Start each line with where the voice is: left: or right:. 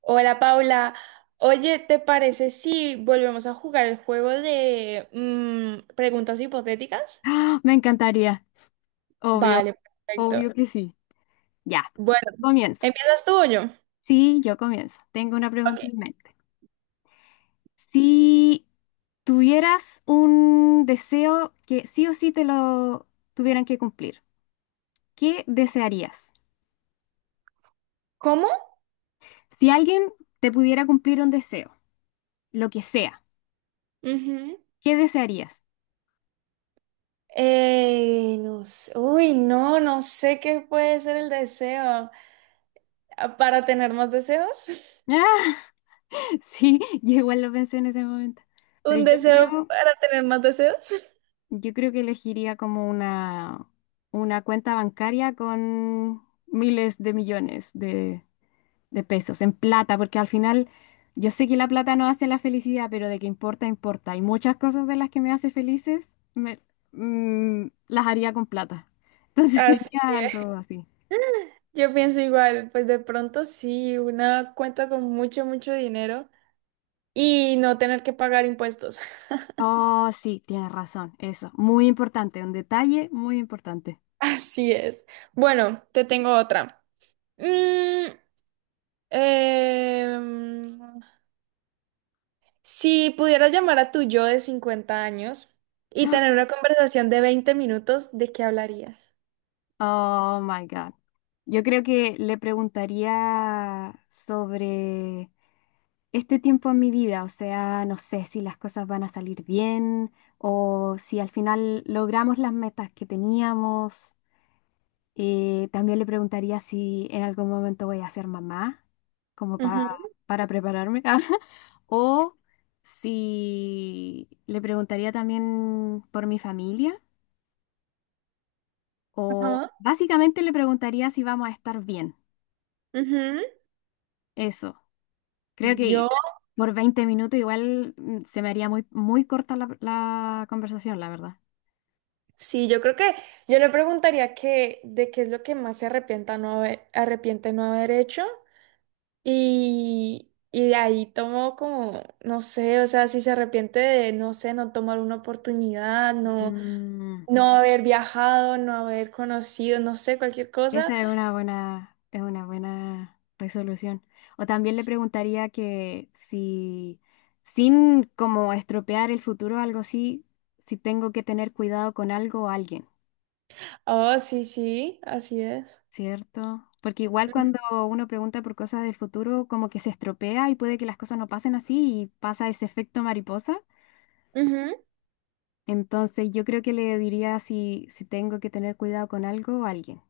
right: Hola Paula, oye, ¿te parece si volvemos a jugar el juego de preguntas hipotéticas?
left: ¡Ah! Me encantaría. Obvio,
right: Vale,
left: obvio
right: perfecto.
left: que sí. Ya,
right: Bueno,
left: comienzo.
right: ¿empiezas tú o yo?
left: Sí, yo comienzo. Tengo una
right: Ok.
left: pregunta en mente. Si tuvieras un deseo que sí o sí te lo tuvieran que cumplir, ¿qué desearías?
right: ¿Cómo?
left: Si alguien te pudiera cumplir un deseo, lo que sea,
right: Ujú.
left: ¿qué desearías?
right: No sé. Uy, no, no sé qué puede ser el deseo. Ah, ¿para tener más deseos?
left: sí, yo igual lo pensé en ese momento. Pero
right: ¿Un
left: yo
right: deseo
left: creo
right: para tener más deseos?
left: Yo creo que elegiría como una cuenta bancaria con miles de millones de pesos en plata, porque al final yo sé que la plata no hace la felicidad, pero de que importa, importa. Hay muchas cosas de las que me hace felices me- las haría con plata. Entonces
right: Así
left: sería
right: es.
left: algo así.
right: Yo pienso igual, pues de pronto sí, una cuenta con mucho, mucho dinero. Y no tener que pagar impuestos.
left: Oh, sí, tienes razón, eso. Muy importante, un detalle muy importante.
right: Así es. Bueno, te tengo otra. Mm, em, si pudieras llamar a tu yo de 50 años y tener una conversación de 20 minutos, ¿de qué hablarías?
left: Oh my God. Yo creo que le preguntaría sobre este tiempo en mi vida, o sea, no sé si las cosas van a salir bien o si al final logramos las metas que teníamos. También le preguntaría si en algún momento voy a ser mamá, como pa-
right: Ujú,
left: para prepararme, o si le preguntaría también por mi familia, o
right: ajá,
left: básicamente le preguntaría si vamos a estar bien.
right: ujú.
left: Eso. Creo que
right: Yo,
left: por 20 minutos igual se me haría muy, muy corta la conversación, la verdad.
right: sí, yo creo que yo le preguntaría que de qué es lo que más se arrepienta no haber, arrepiente no haber hecho. Y de ahí tomó como, no sé, o sea, si se arrepiente de, no sé, no tomar una oportunidad, no,
left: Mm,
right: no haber viajado, no haber conocido, no sé, cualquier cosa.
left: Esa es una buena resolución. O también le preguntaría que si, sin como estropear el futuro o algo así, si tengo que tener cuidado con algo o alguien,
right: Oh, sí, sí, así es.
left: ¿cierto? Porque igual
right: Ujú.
left: cuando uno pregunta por cosas del futuro, como que se estropea y puede que las cosas no pasen así y pasa ese efecto mariposa.
right: Ujú,
left: Entonces, yo creo que le diría si tengo que tener cuidado con algo o alguien.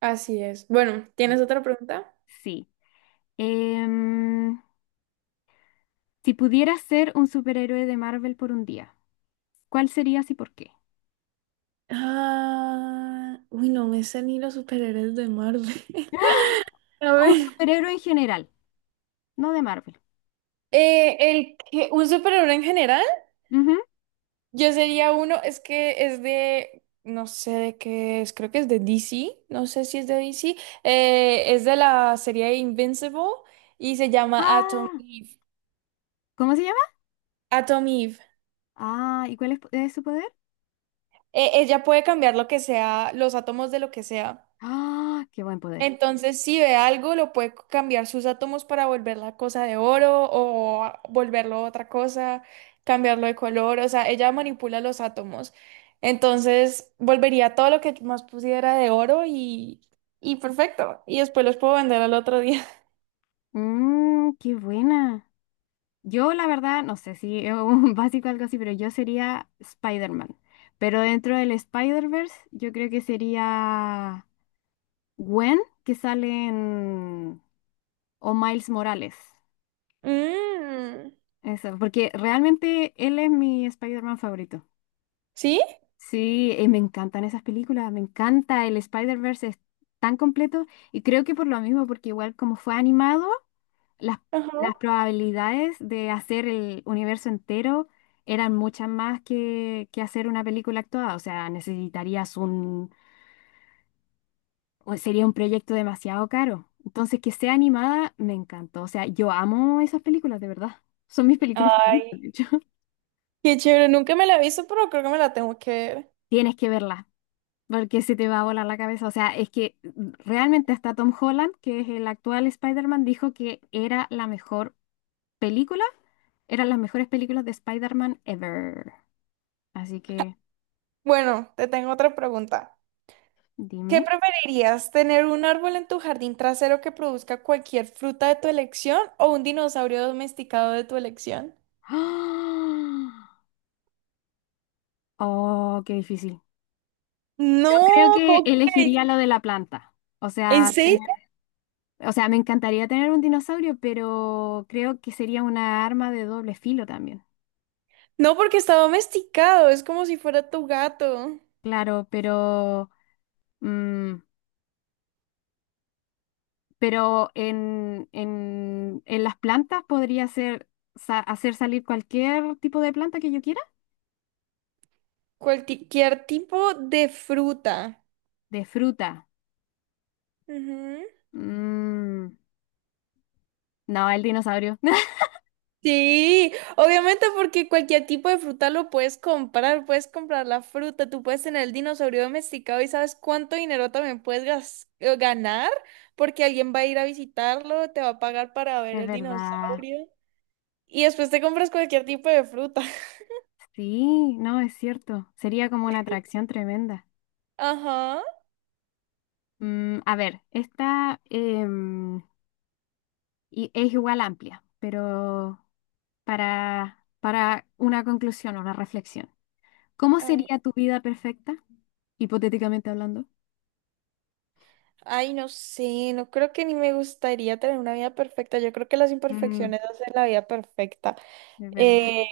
right: así es. Bueno, ¿tienes otra pregunta?
left: Sí. Em, si pudieras ser un superhéroe de Marvel por 1 día, ¿cuál serías y por qué?
right: Ah, uy, no me sé ni los superhéroes de Marvel. A
left: O un
right: ver.
left: superhéroe en general, no de Marvel.
right: ¿Un superhéroe en general?
left: Ujú.
right: Yo sería uno, es que es de, no sé de qué es, creo que es de DC, no sé si es de DC, es de la serie Invincible y se llama Atom
left: Ah,
right: Eve.
left: ¿cómo se llama?
right: Atom Eve.
left: Ah, ¿y cuál es su poder?
right: Ella puede cambiar lo que sea, los átomos de lo que sea.
left: Ah, qué buen poder.
right: Entonces, si ve algo, lo puede cambiar sus átomos para volver la cosa de oro o volverlo otra cosa, cambiarlo de color, o sea, ella manipula los átomos. Entonces, volvería todo lo que más pusiera de oro y perfecto. Y después los puedo vender al otro día.
left: Mm, qué buena. Yo, la verdad, no sé si es un básico o algo así, pero yo sería Spider-Man. Pero dentro del Spider-Verse, yo creo que sería Gwen, que sale en... o Miles Morales.
right: Mm,
left: Eso, porque realmente él es mi Spider-Man favorito.
right: ¿sí?
left: Sí, me encantan esas películas, me encanta el Spider-Verse, es tan completo y creo que por lo mismo, porque igual como fue animado. las, las
right: Ajá.
left: probabilidades de hacer el universo entero eran muchas más que hacer una película actuada. O sea, o sería un proyecto demasiado caro. Entonces, que sea animada me encantó. O sea, yo amo esas películas, de verdad. Son mis películas
right: Ay,
left: favoritas, de hecho.
right: qué chévere. Nunca me la he visto, pero creo que me la tengo que ver.
left: Tienes que verla porque se te va a volar la cabeza. O sea, es que realmente hasta Tom Holland, que es el actual Spider-Man, dijo que era la mejor película, eran las mejores películas de Spider-Man ever. Así que
right: Bueno, te tengo otra pregunta. ¿Qué
left: dime.
right: preferirías? ¿Tener un árbol en tu jardín trasero que produzca cualquier fruta de tu elección o un dinosaurio domesticado de tu elección?
left: ¡Ah! Oh, qué difícil. Yo creo
right: No,
left: que
right: ¿cómo que?
left: elegiría lo de la planta. O
right: ¿En
left: sea, tener-
right: serio?
left: o sea, me encantaría tener un dinosaurio, pero creo que sería una arma de doble filo también.
right: No, porque está domesticado, es como si fuera tu gato.
left: Claro, pero, mm, pero en las plantas podría hacer salir cualquier tipo de planta que yo quiera.
right: Cualquier tipo de fruta.
left: De fruta.
right: Ujú.
left: Mm, no, el dinosaurio.
right: Sí, obviamente porque cualquier tipo de fruta lo puedes comprar la fruta, tú puedes tener el dinosaurio domesticado y sabes cuánto dinero también puedes ganar porque alguien va a ir a visitarlo, te va a pagar para ver
left: Es
right: el
left: verdad.
right: dinosaurio y después te compras cualquier tipo de fruta.
left: Sí, no, es cierto. Sería como una atracción tremenda.
right: Ajá,
left: Mm, a ver, esta es igual amplia, pero para una conclusión, una reflexión. ¿Cómo
right: a ver.
left: sería tu vida perfecta, hipotéticamente hablando?
right: Ay, no sé, no creo que ni me gustaría tener una vida perfecta, yo creo que las
left: Mm,
right: imperfecciones hacen la vida perfecta.
left: es verdad.
right: Eh,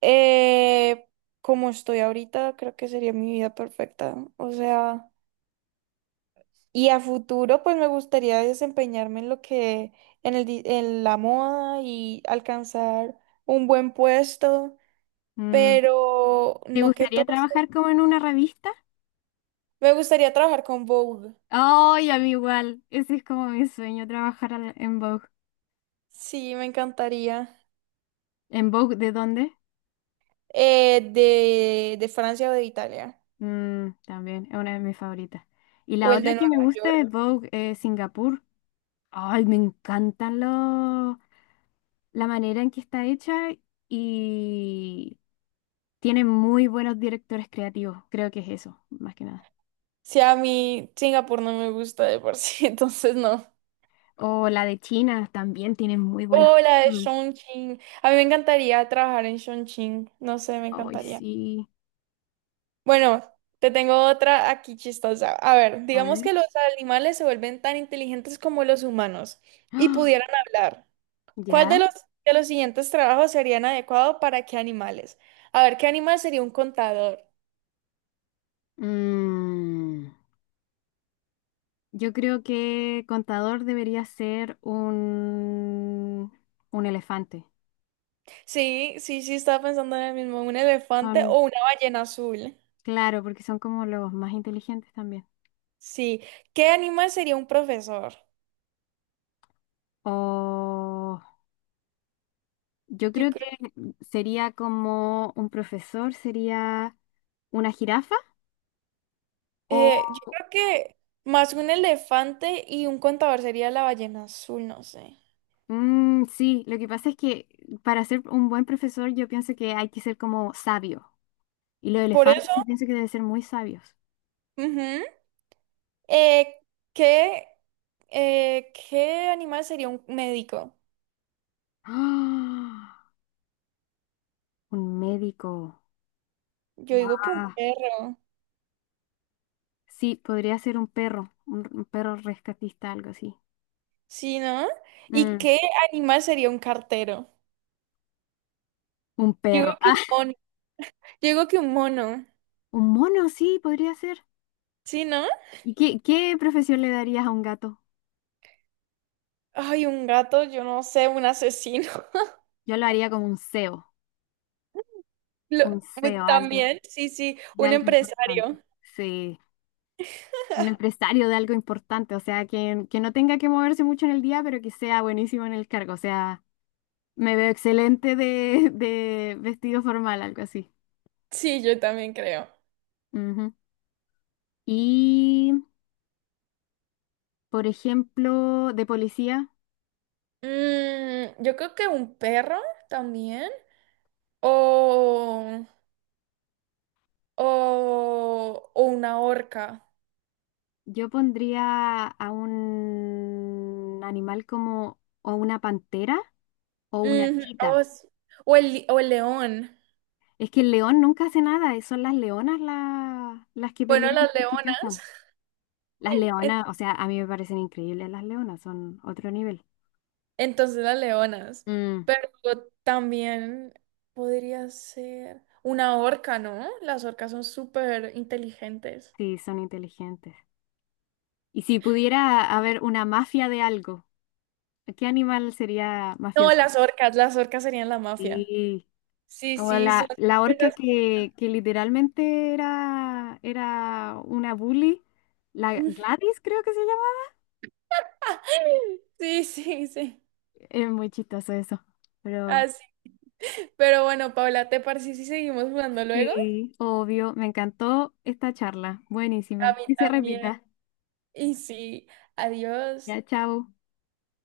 right: Eh, como estoy ahorita, creo que sería mi vida perfecta. ¿No? O sea, y a futuro, pues me gustaría desempeñarme en lo que, en la moda y alcanzar un buen puesto,
left: Mm,
right: pero
left: ¿te
right: no que
left: gustaría
right: todo.
left: trabajar como en una revista?
right: Me gustaría trabajar con Vogue.
left: Ay, a mí igual. Ese es como mi sueño, en Vogue.
right: Sí, me encantaría.
left: ¿En Vogue de dónde?
right: De Francia o de Italia,
left: Mm, también, es una de mis favoritas. Y
right: o
left: la
right: el
left: otra
right: de
left: que me
right: Nueva
left: gusta
right: York.
left: es Vogue Singapur. Ay, me encantan los, la manera en que está hecha y tiene muy buenos directores creativos. Creo que es eso, más que nada.
right: Si a mí Singapur no me gusta de por sí, entonces no.
left: O la de China también tiene muy buenos.
right: Hola de
left: Mm.
right: Chongqing. A mí me encantaría trabajar en Chongqing. No sé, me
left: Ay,
right: encantaría.
left: sí.
right: Bueno, te tengo otra aquí chistosa. A ver,
left: A
right: digamos
left: ver.
right: que los animales se vuelven tan inteligentes como los humanos y
left: ¡Ah!
right: pudieran hablar. ¿Cuál de
left: Ya.
right: los, ¿de los siguientes trabajos serían adecuado para qué animales? A ver, ¿qué animal sería un contador?
left: Mm, yo creo que Contador debería ser un elefante.
right: Sí, sí, sí, estaba pensando en el mismo, un elefante o una ballena azul.
left: Claro, porque son como los más inteligentes también.
right: Sí. ¿Qué animal sería un profesor?
left: O yo
right: Yo
left: creo que
right: creo.
left: sería como un profesor, sería una jirafa. O
right: Yo creo que más un elefante y un contador sería la ballena azul, no sé.
left: mm, sí, lo que pasa es que para ser un buen profesor yo pienso que hay que ser como sabio. Y los
right: Por
left: elefantes
right: eso,
left: yo pienso que deben ser muy sabios.
right: ujú, eh, ¿qué, ¿qué animal sería un médico?
left: ¡Ah! Un médico.
right: Yo digo que
left: ¡Guau!
right: un perro,
left: Sí, podría ser un perro, un perro rescatista, algo así.
right: ¿sí, no? ¿Y
left: Mm,
right: qué animal sería un cartero?
left: un
right: Yo digo
left: perro.
right: que un mono, yo digo que un mono,
left: un mono, sí, podría ser.
right: ¿sí, no?
left: ¿Y qué profesión le darías a un gato?
right: Ay, un gato, yo no sé, un asesino.
left: Yo lo haría como un CEO,
right: Lo-
left: un CEO, algo,
right: también, sí, sí,
left: de
right: un
left: algo importante.
right: empresario.
left: Sí, un empresario de algo importante, o sea, que no tenga que moverse mucho en el día, pero que sea buenísimo en el cargo. O sea, me veo excelente de, de vestido formal, algo así.
right: Sí, yo también creo.
left: Ujú. Y, por ejemplo, de policía,
right: Mm, yo creo que un perro también. O, o una orca.
left: yo pondría a un animal como o una pantera o una
right: Ujú,
left: chita.
right: o o el león.
left: Es que el león nunca hace nada, son las leonas las que
right: Bueno,
left: pelean,
right: las
left: las que
right: leonas.
left: cazan. Las
right: En-
left: leonas, o sea, a mí me parecen increíbles las leonas, son otro nivel.
right: Entonces las leonas.
left: Mm,
right: Pero también podría ser una orca, ¿no? Las orcas son súper inteligentes.
left: sí, son inteligentes. Y si pudiera haber una mafia de algo, ¿qué animal sería
right: No,
left: mafioso?
right: las orcas serían la mafia.
left: Sí,
right: Sí,
left: como
right: sí, son...
left: la orca que literalmente era una bully, la Gladys creo que se llama.
right: Sí, sí, sí.
left: Es muy chistoso eso, pero...
right: Así. Pero bueno, Paula, ¿te parece si seguimos jugando luego?
left: Sí, obvio. Me encantó esta charla.
right: A
left: Buenísima.
right: mí
left: Que se
right: también.
left: repita.
right: Y sí, adiós.
left: Ya, chao.